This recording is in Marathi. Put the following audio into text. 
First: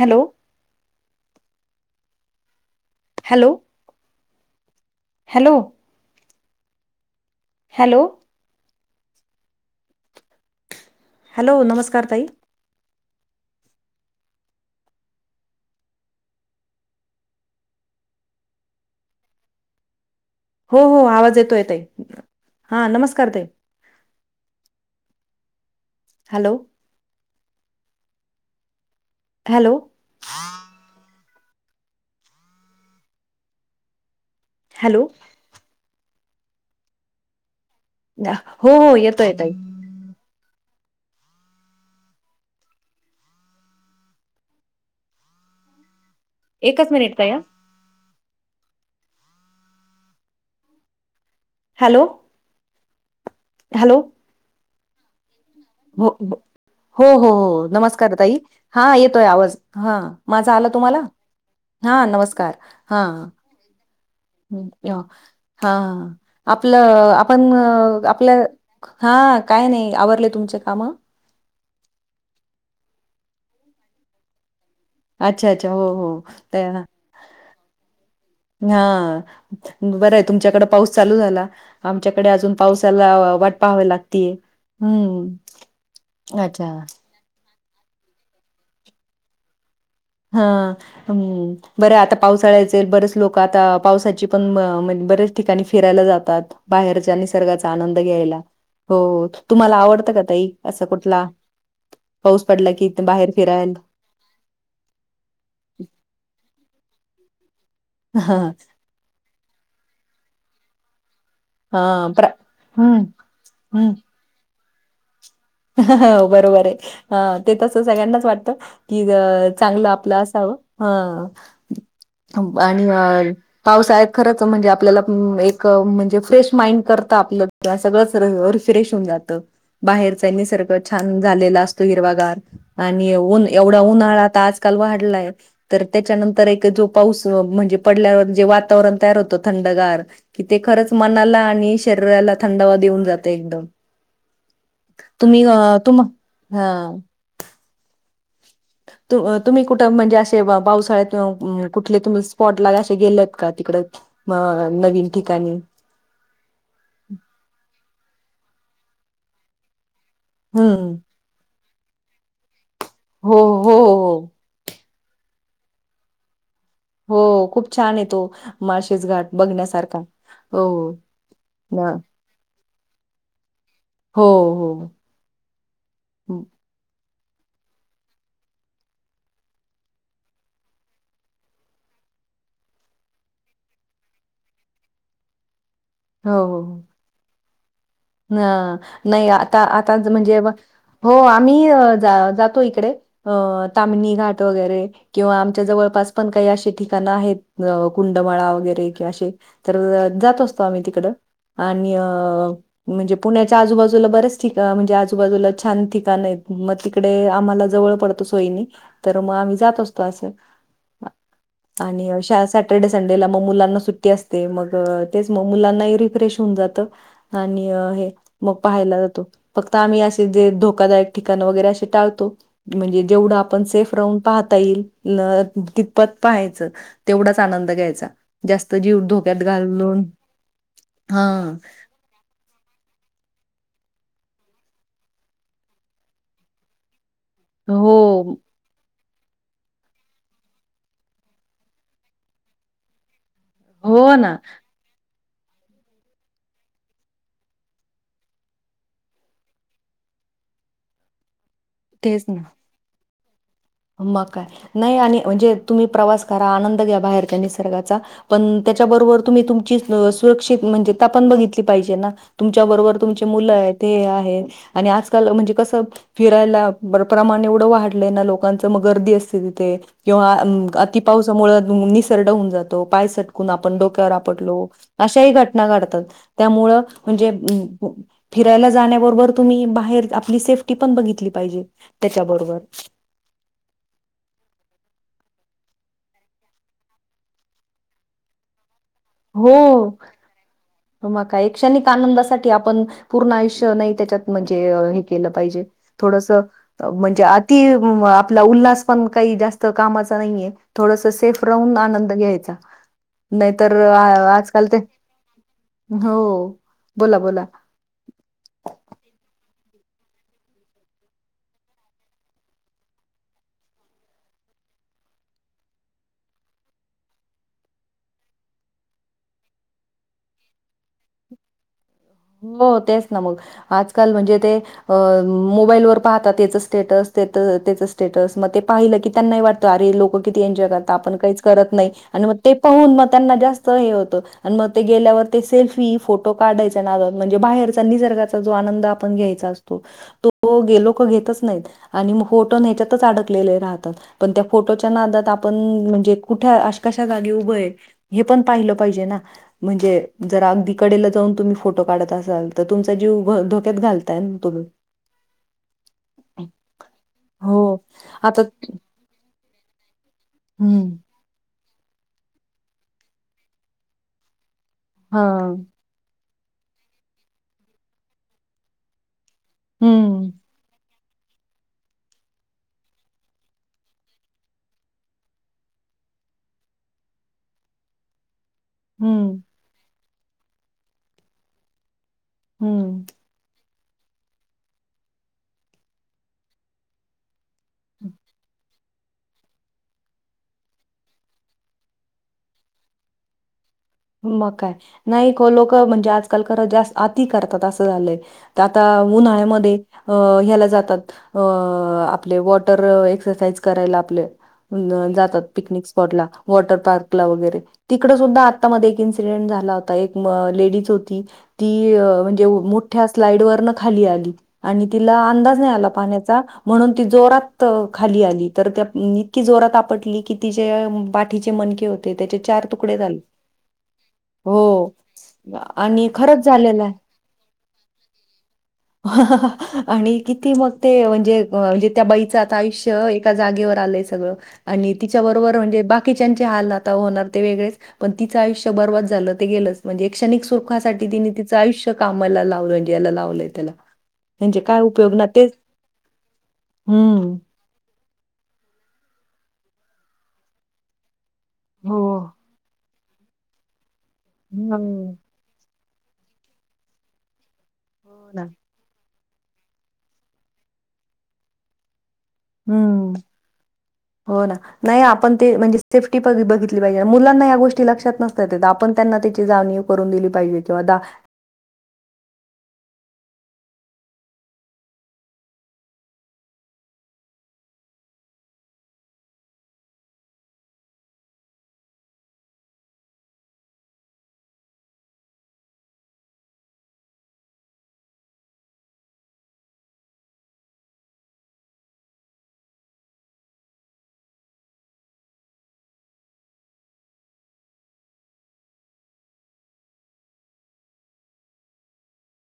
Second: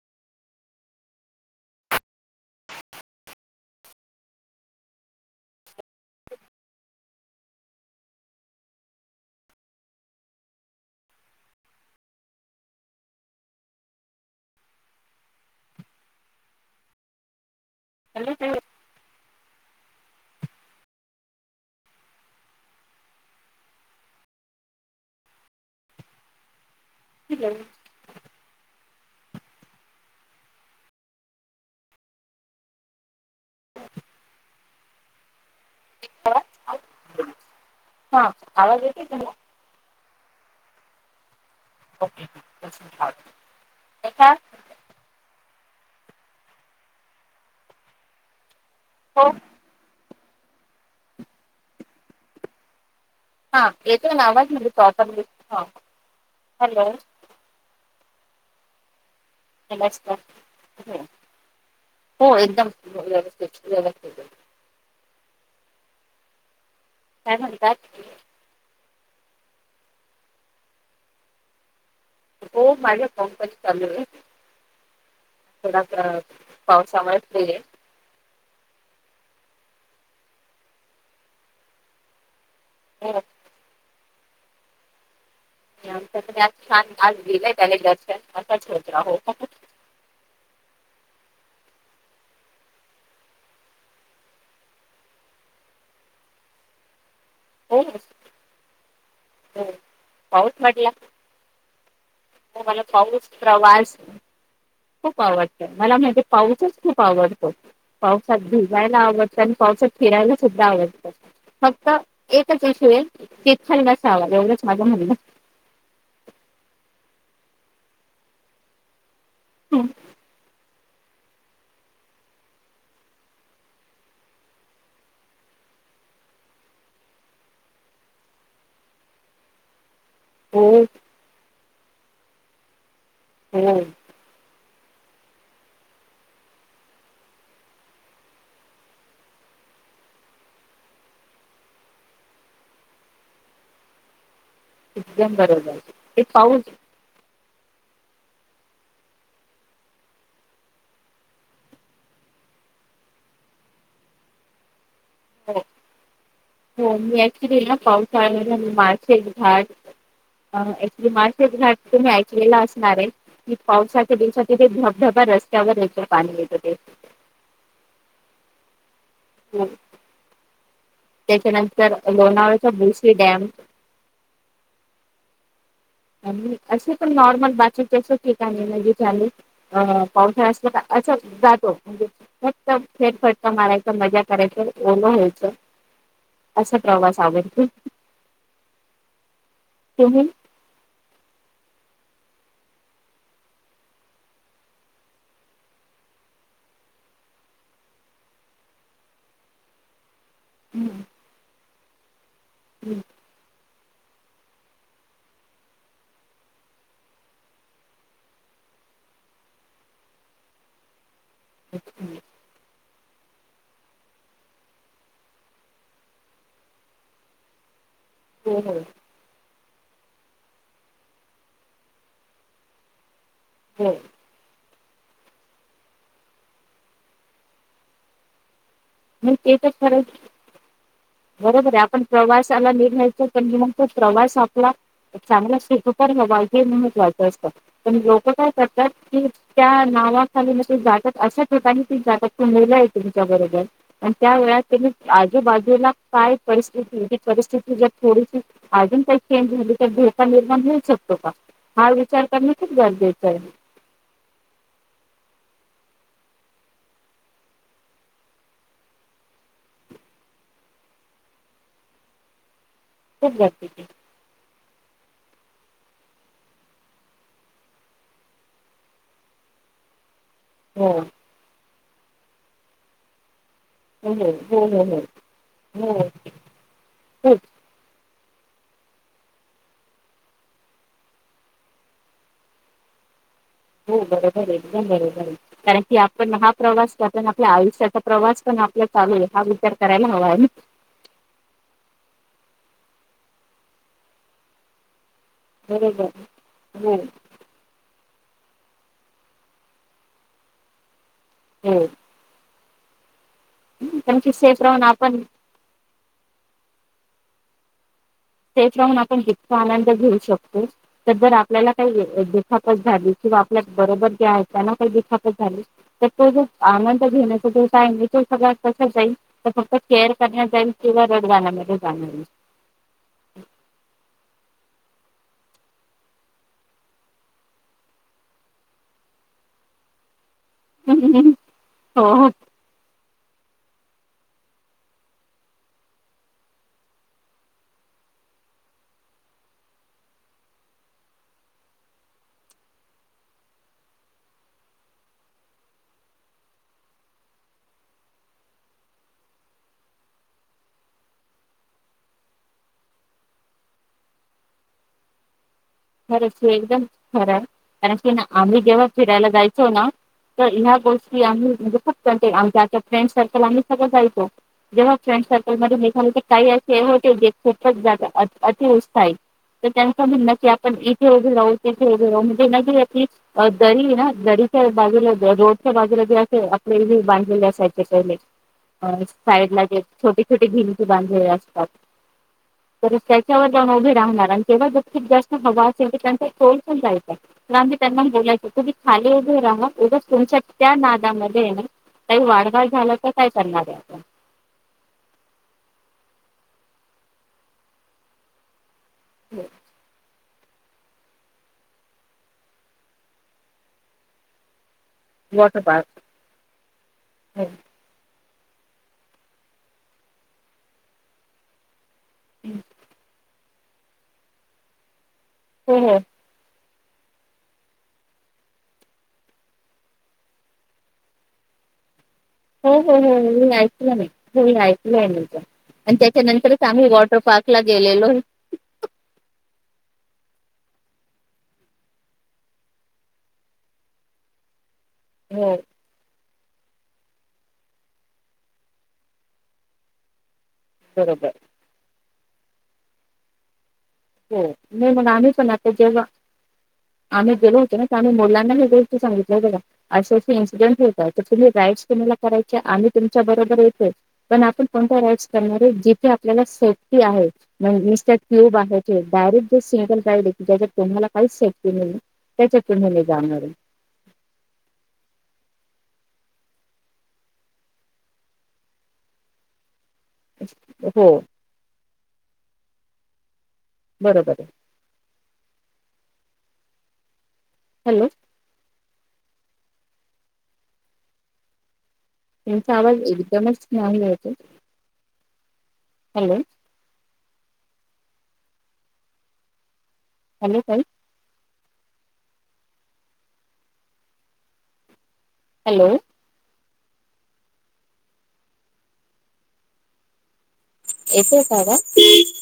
Hello hello hello hello hello नमस्कार ताई एल दे हो हो आवाज येतो येत हा नमस्कार तेई हॅलो ह हॅलो हॅलो द हो आवाज हो येतोय येतो येतय [inaudible] एकच मिनिट ताई हं हो हॅलो हा हॅलो येेतो ना आवाज [unintelligible] हो हो हॅलो हो हो नमस्कार ताई हा ये येतंय आवाज हं नमस्कार माझ आला तुम्हाला हा हो नमस्कार एकदम हा व्यवस्थित व्यवस्थित हा आपलं काय आपण म्हणतात आपल्या हा काय नाही आवरले तुमचे काम हो मजे फोन पनं चालू हेत अच्छा अच्छा हो हो त्या ना पावसामुळे फ्री आहे हा बरंय तुमच्याकडे पाऊस चालू झाला आमच्याकडे अजून हो पावसाला वाट पाहावी लागतीय [unintelligible] [inaudible] हा बरं आता पावसाळा्यायचे बरेच लोक आता पावसाची पण बर्याच ठिकाणी फिरायला जातात बाहेरच्या निसर्गाचा हो आनंद घ्यायला हो तुम्हाला आवडत का ताई पाऊस असं म्हटला कुठला पाऊस पडला मला की पाऊस बाहेर फिरायला. प्रवास खूप आवडतं मला माहिजे पावसच खूप आवडतो हा पावसात भिजायला आवडतं आणि पावसात फिरायला सुद्धा आवडत फक्त हा प्र एकच हम्म [unintelligible] हम्म. माझ [unintelligible] हो बरोबर आहे ते तस सगळ्यांनाच वाटतं की चांगलं आपलं असावं हं आणि अ पावसाळ खरच म्हणजे आपल्याला एक म्हणजे फ्रेश माइंड कर [unintelligible] त्यांनी हो सारखं छान झालेला असत हिरवागार आणि येऊन हो एवढा उन्हाळा तर वाढलाय तर त्याच्यानंतर जो पाऊस म्हणजे पडल्यावर जे वातावरण तयार होतं थंड थंडार कि ते खरंच मनाला आणि शरीराला थंडावा देऊन जात एकदम एकदम तुम्ही अ बरोबर तुम ते पाऊस हा तू तूम्ही कुठं म्हणजे असे पावसाळ्यात कुठले तुम स्पॉट ला असे गेलेत का तिकड अ नवीन ठिकाणी हो हो मी एकक्चुली ना पावसाळ्यामध्ये ना माळशेत घाट हम्म. क्चुली माळशेत घाट तुम्ही ऐकलेला असणार आहे हो की हो पावसाच्या हो दिवस बा रस्त्यावर या पाणी येत ते हो खूप छान हे तो माळशेस घाट हो. बघण्यासारखा हो ना. त्याच्यानंतर लोणावल्या चा भुशी डॅम हो हो हो हो. आणि असं नॉर्मल बाकी जसं ठिकाणी म्हणजे ले अ पावसाल्यात असच असं जातो फक्त फेरफटका मारायचा मजा करायची ओल व्हायचं असा प्रवास आवडतो ह नाही आता आता तुम्ही म्हणजे हो आम्ही जातो इकडे अ तामणी घाट वगैरे किंवा आमच्या जवळपास अशी काही पण ठिकाण आहेत कुंडमाळा वगैरे किवा कि आशे जातो. तो आम्ही हम्म. तिकड आणि म्हणजे पुण्याच्या आजूबाजू बाजूला बरेच ठिका म्हणजे आजूबाजूला छान ठिकाण आहेत मग तिकडे आम्हाला जवळ पडतो सोईनी तर मग आम्ही जात असतो असं आणि शाळासाठी सॅटर्डे संडेला मग मुलांना सुट्टी असते मग तेच मग मुलांना रिफ्रेश होऊन जात आणि हे मग हो हो पाहायला जातो फक्त आम्ही असे जे धोकादायक ठिकाण वगैरे असे टाळतो म्हणजे जेवढं आपण हो सेफ राहून पाहता येईल ल कितपत पाहायचं तेवढाच आनंद घ्यायचा जास्त जीव मग धोक्यात ते तर खरंच घालून हा बरोबर हाय आपण प्रवास [unintelligible] तो प्रवास आपला चांगला सुखोपर हवा हे महत्वाच पण हो लोक काय करतात. की त्या नावाखाली नुसती जातक अशा ठिकाणी ती जातक त मुलं येतील. [unintelligible] आणि हो त्या ना वेळेला तिने आजूबाजूला काय परिस्थिती जी परिस्थिती जर थोडीशी अजून काही चेंज झाली तर धोका निर्माण होऊ शक का हा तेच विचार ना करण खूप गरजेचं हाय. मग काय नाही आणि म्हणजे तुम्ही प्रवास करा आनंद घ्या बाहेरच्या निसर्गाचा पण ते त्याबरोबर तुम्ही तुमची सुरक्षित म्हणजे आपण बघितली पाहिजे ना तुमची त्याचा बरोबर तुमचे खूप मुलं आहे गरजेचं ते आहेत. आणि आजकाल म्हणजे कसं फिरायला प्रमाण एवढं वाढलंय ना लोक लोकां मग गर्दी असते तिथे किंवा हो अति पावसामुळे निसर्ड होऊन जातो पाय स आपण डोक्यावर हो हो आपडलो हो हो अशाही घटना हो घडतात त्यामुळं म्हणजे हो फिरायला जाण्याबरोबर तुम्ही बाहेर आपली सेफ्टी पण बघितली पाहिजे त्याच्याबरोबर. हो बरोबर एकदम बरोबर कारण की आपण हा प्रवास करताना आपल्या आयुष्याचा प्रवास पण आपण चालू हा विचार करायला हवा आहे. म काय एक कषणिक आनंदासाठी आपण पूर्ण आयुष्य नाही त्याच्यात म्हणजे केलं पाहिजे बरोबर थोडस हो. म्हणजे आती आपला उल्हास पण काही जास्त कामाचा नाहीये थोडस सेफ राहून हो आनंद घ्यायचा. नाही तर कारण की सेफ आजकाल ते राहून आपण हो बोला बोला. सेफ राहून आपण जितक आनंद घेऊ शकतो तर जर आपल्याला काही दुखापत झाली जे आपल्या बरोबर जे आहेत त्यांना जर दुखापत झाली तर ते जो आनंद घेण्या सगळ कस जाईल तर फक्त केअर करण्यात जाईल किंवा रड गाण्या मध्ये हो तेच आजकाल म्हणजे ते मोबाईल व पाहता त्याचे स्टेटस त्याचं स्टेटस. मह ते पाहिलं की त्यांना ही वाटत अरे लोक किती एन्जॉय करता आपण आहे. काहीच करत नाही आणि हो मग ते पाहून त्यांना जास्त हे होत मग ते गेल्यावर ते सेल्फी फोटो काढायच म्हणजे बाहेरचा निसर्गाचा जो आनंद आपण घ्यायचा असतो तोे लोक घेतच नाहीत. आणि फोटो न याच्यातच अडकलेले राहतात पण त्या फोटोच्या नादात आपण म्हणजे कुठ कशा जागी उभ हाय हे पण पाहिलं पाहिजे ना म्हणजे जर अगदी कडेला जाऊन तुम्ही फोटो काढत असाल तर तुमचा जीव धोक्यात घालताय तुम्ही. खरंच एकदम खरं आहे हो कारण की आता आम्ही जेव्हा फिरायला जायचो ना तर ह्या हं. गोष्टी आम्ही म्हणजे फक्त आमच्या आच्या फ्रेंड सर्कल आम्ही सगळं जायचो. जेव्हा फ्रेंड सर्कल हां. मध्ये निघाल काही असे होते जे खूपच अतिउत्साहित तर त्यांच हं, म्हणण की आपण इथे उभे राहू तिथे उभे राहू म्हणजे नदी दरी ना दरीच्या बाजूला रोडच्या बा मध्ये मध्ये जे अस आप बांधलेले असायचे पहिले. अ हं, साईडला जे छोटी छोटी भिंती बांधलेले असतात. तरी हं. त्याच्यावर जाऊन उभे राहणार आणि तेव्हा खूप जास्त हवं असेल तर त्यांचा तोल पण जायचा आम्ही त्यांना बलायचो तु् खाली उभे राहा उगच तमच्या त्या नादामध्ये आहे ना काही वाढ घाल झालं तर काय करणारे. मग काय नाही लोक म्हणजे आजकाल खरं तर आती करतात असं झालंय तर आता उन्हाळ्यामध्ये अ ह्याला जातात आपले वॉटर एक्सरसाइज करायला आपले जातात वॉटर पिकनिक पार्क स्पॉटला वॉटर पार्क वगैरे तिकडे सुद्धा आता मध्ये इसिडेंट झाला होता एक लेडीज होती ती म्हणजे मोठ्या साईड वर अन् खाली आली आणि तिला अंदाज नाही हो आला हो पाण्याचा म्हणून ती जोरात खाली आली तर त्या इतकी जोरात आपटली की तिचे बाठीचे मनके होते ते त्याचे चार हो तुकडे हो झाले. हो मी ऐकलं नाही हो ऐकलंय आणि त्याच्या खरंच नंतरच झालेलं आम्ही वॉटर पार्क ला गेलेलो आहे. ह. आणि किती मग ते म्हणजे म्हणजे त्या बाईचं आता आयुष्य एका जागेवर आलंय सगळं. आणि हो तिच्याबरोबर म्हणजे बाकीच्यांचे हाल आता होणार ते वेगळेच पण तिं आयुष्य बर्वाद झालं ते गेलंच म्हणजे कषणिक सुखासाठी बरोबर तिने तिं आयुष कामाला लावलं म्हजे याला लावलंय त्याला हो म्हणजे काय नाही मग उपयोग आम्हीच ना तेच आता जेव्हा आम्ही हम्म गेलो होतो ना. मुलांना हे गोष्टी सांगितल्या ब का असे असे इन्सिडेंटस होतात. तम्ही राड हो तुमला कराय आम्ही तुमच्या बरोबर येतोय पण आपण कोण्या हम्म राड करणार. आपल्याला सेफ्टी आहे म्हणत हो ना क्यूब आहे. ते डायरेक्ट जे सिंगल जाय की त्याच्यात तुम्हाला काहीच सेफी नाही. त्याच्यात तुम्ही नाही हम्म जाणार आहे हो ना नाही आपण ते म्हणजे सेफ्टी बघितली पाहिजे मुलांना या गोष्टी लक्षात नसतात ते आपण त्यांना त्याची जानिव ून दिली पाहिजे त हो बरोबर आहे. हॅलो. त्यांचा आवाज एकदमच नाही होत. हॅलो. हॅलो काय? हॅलो. येतेय का का आवज?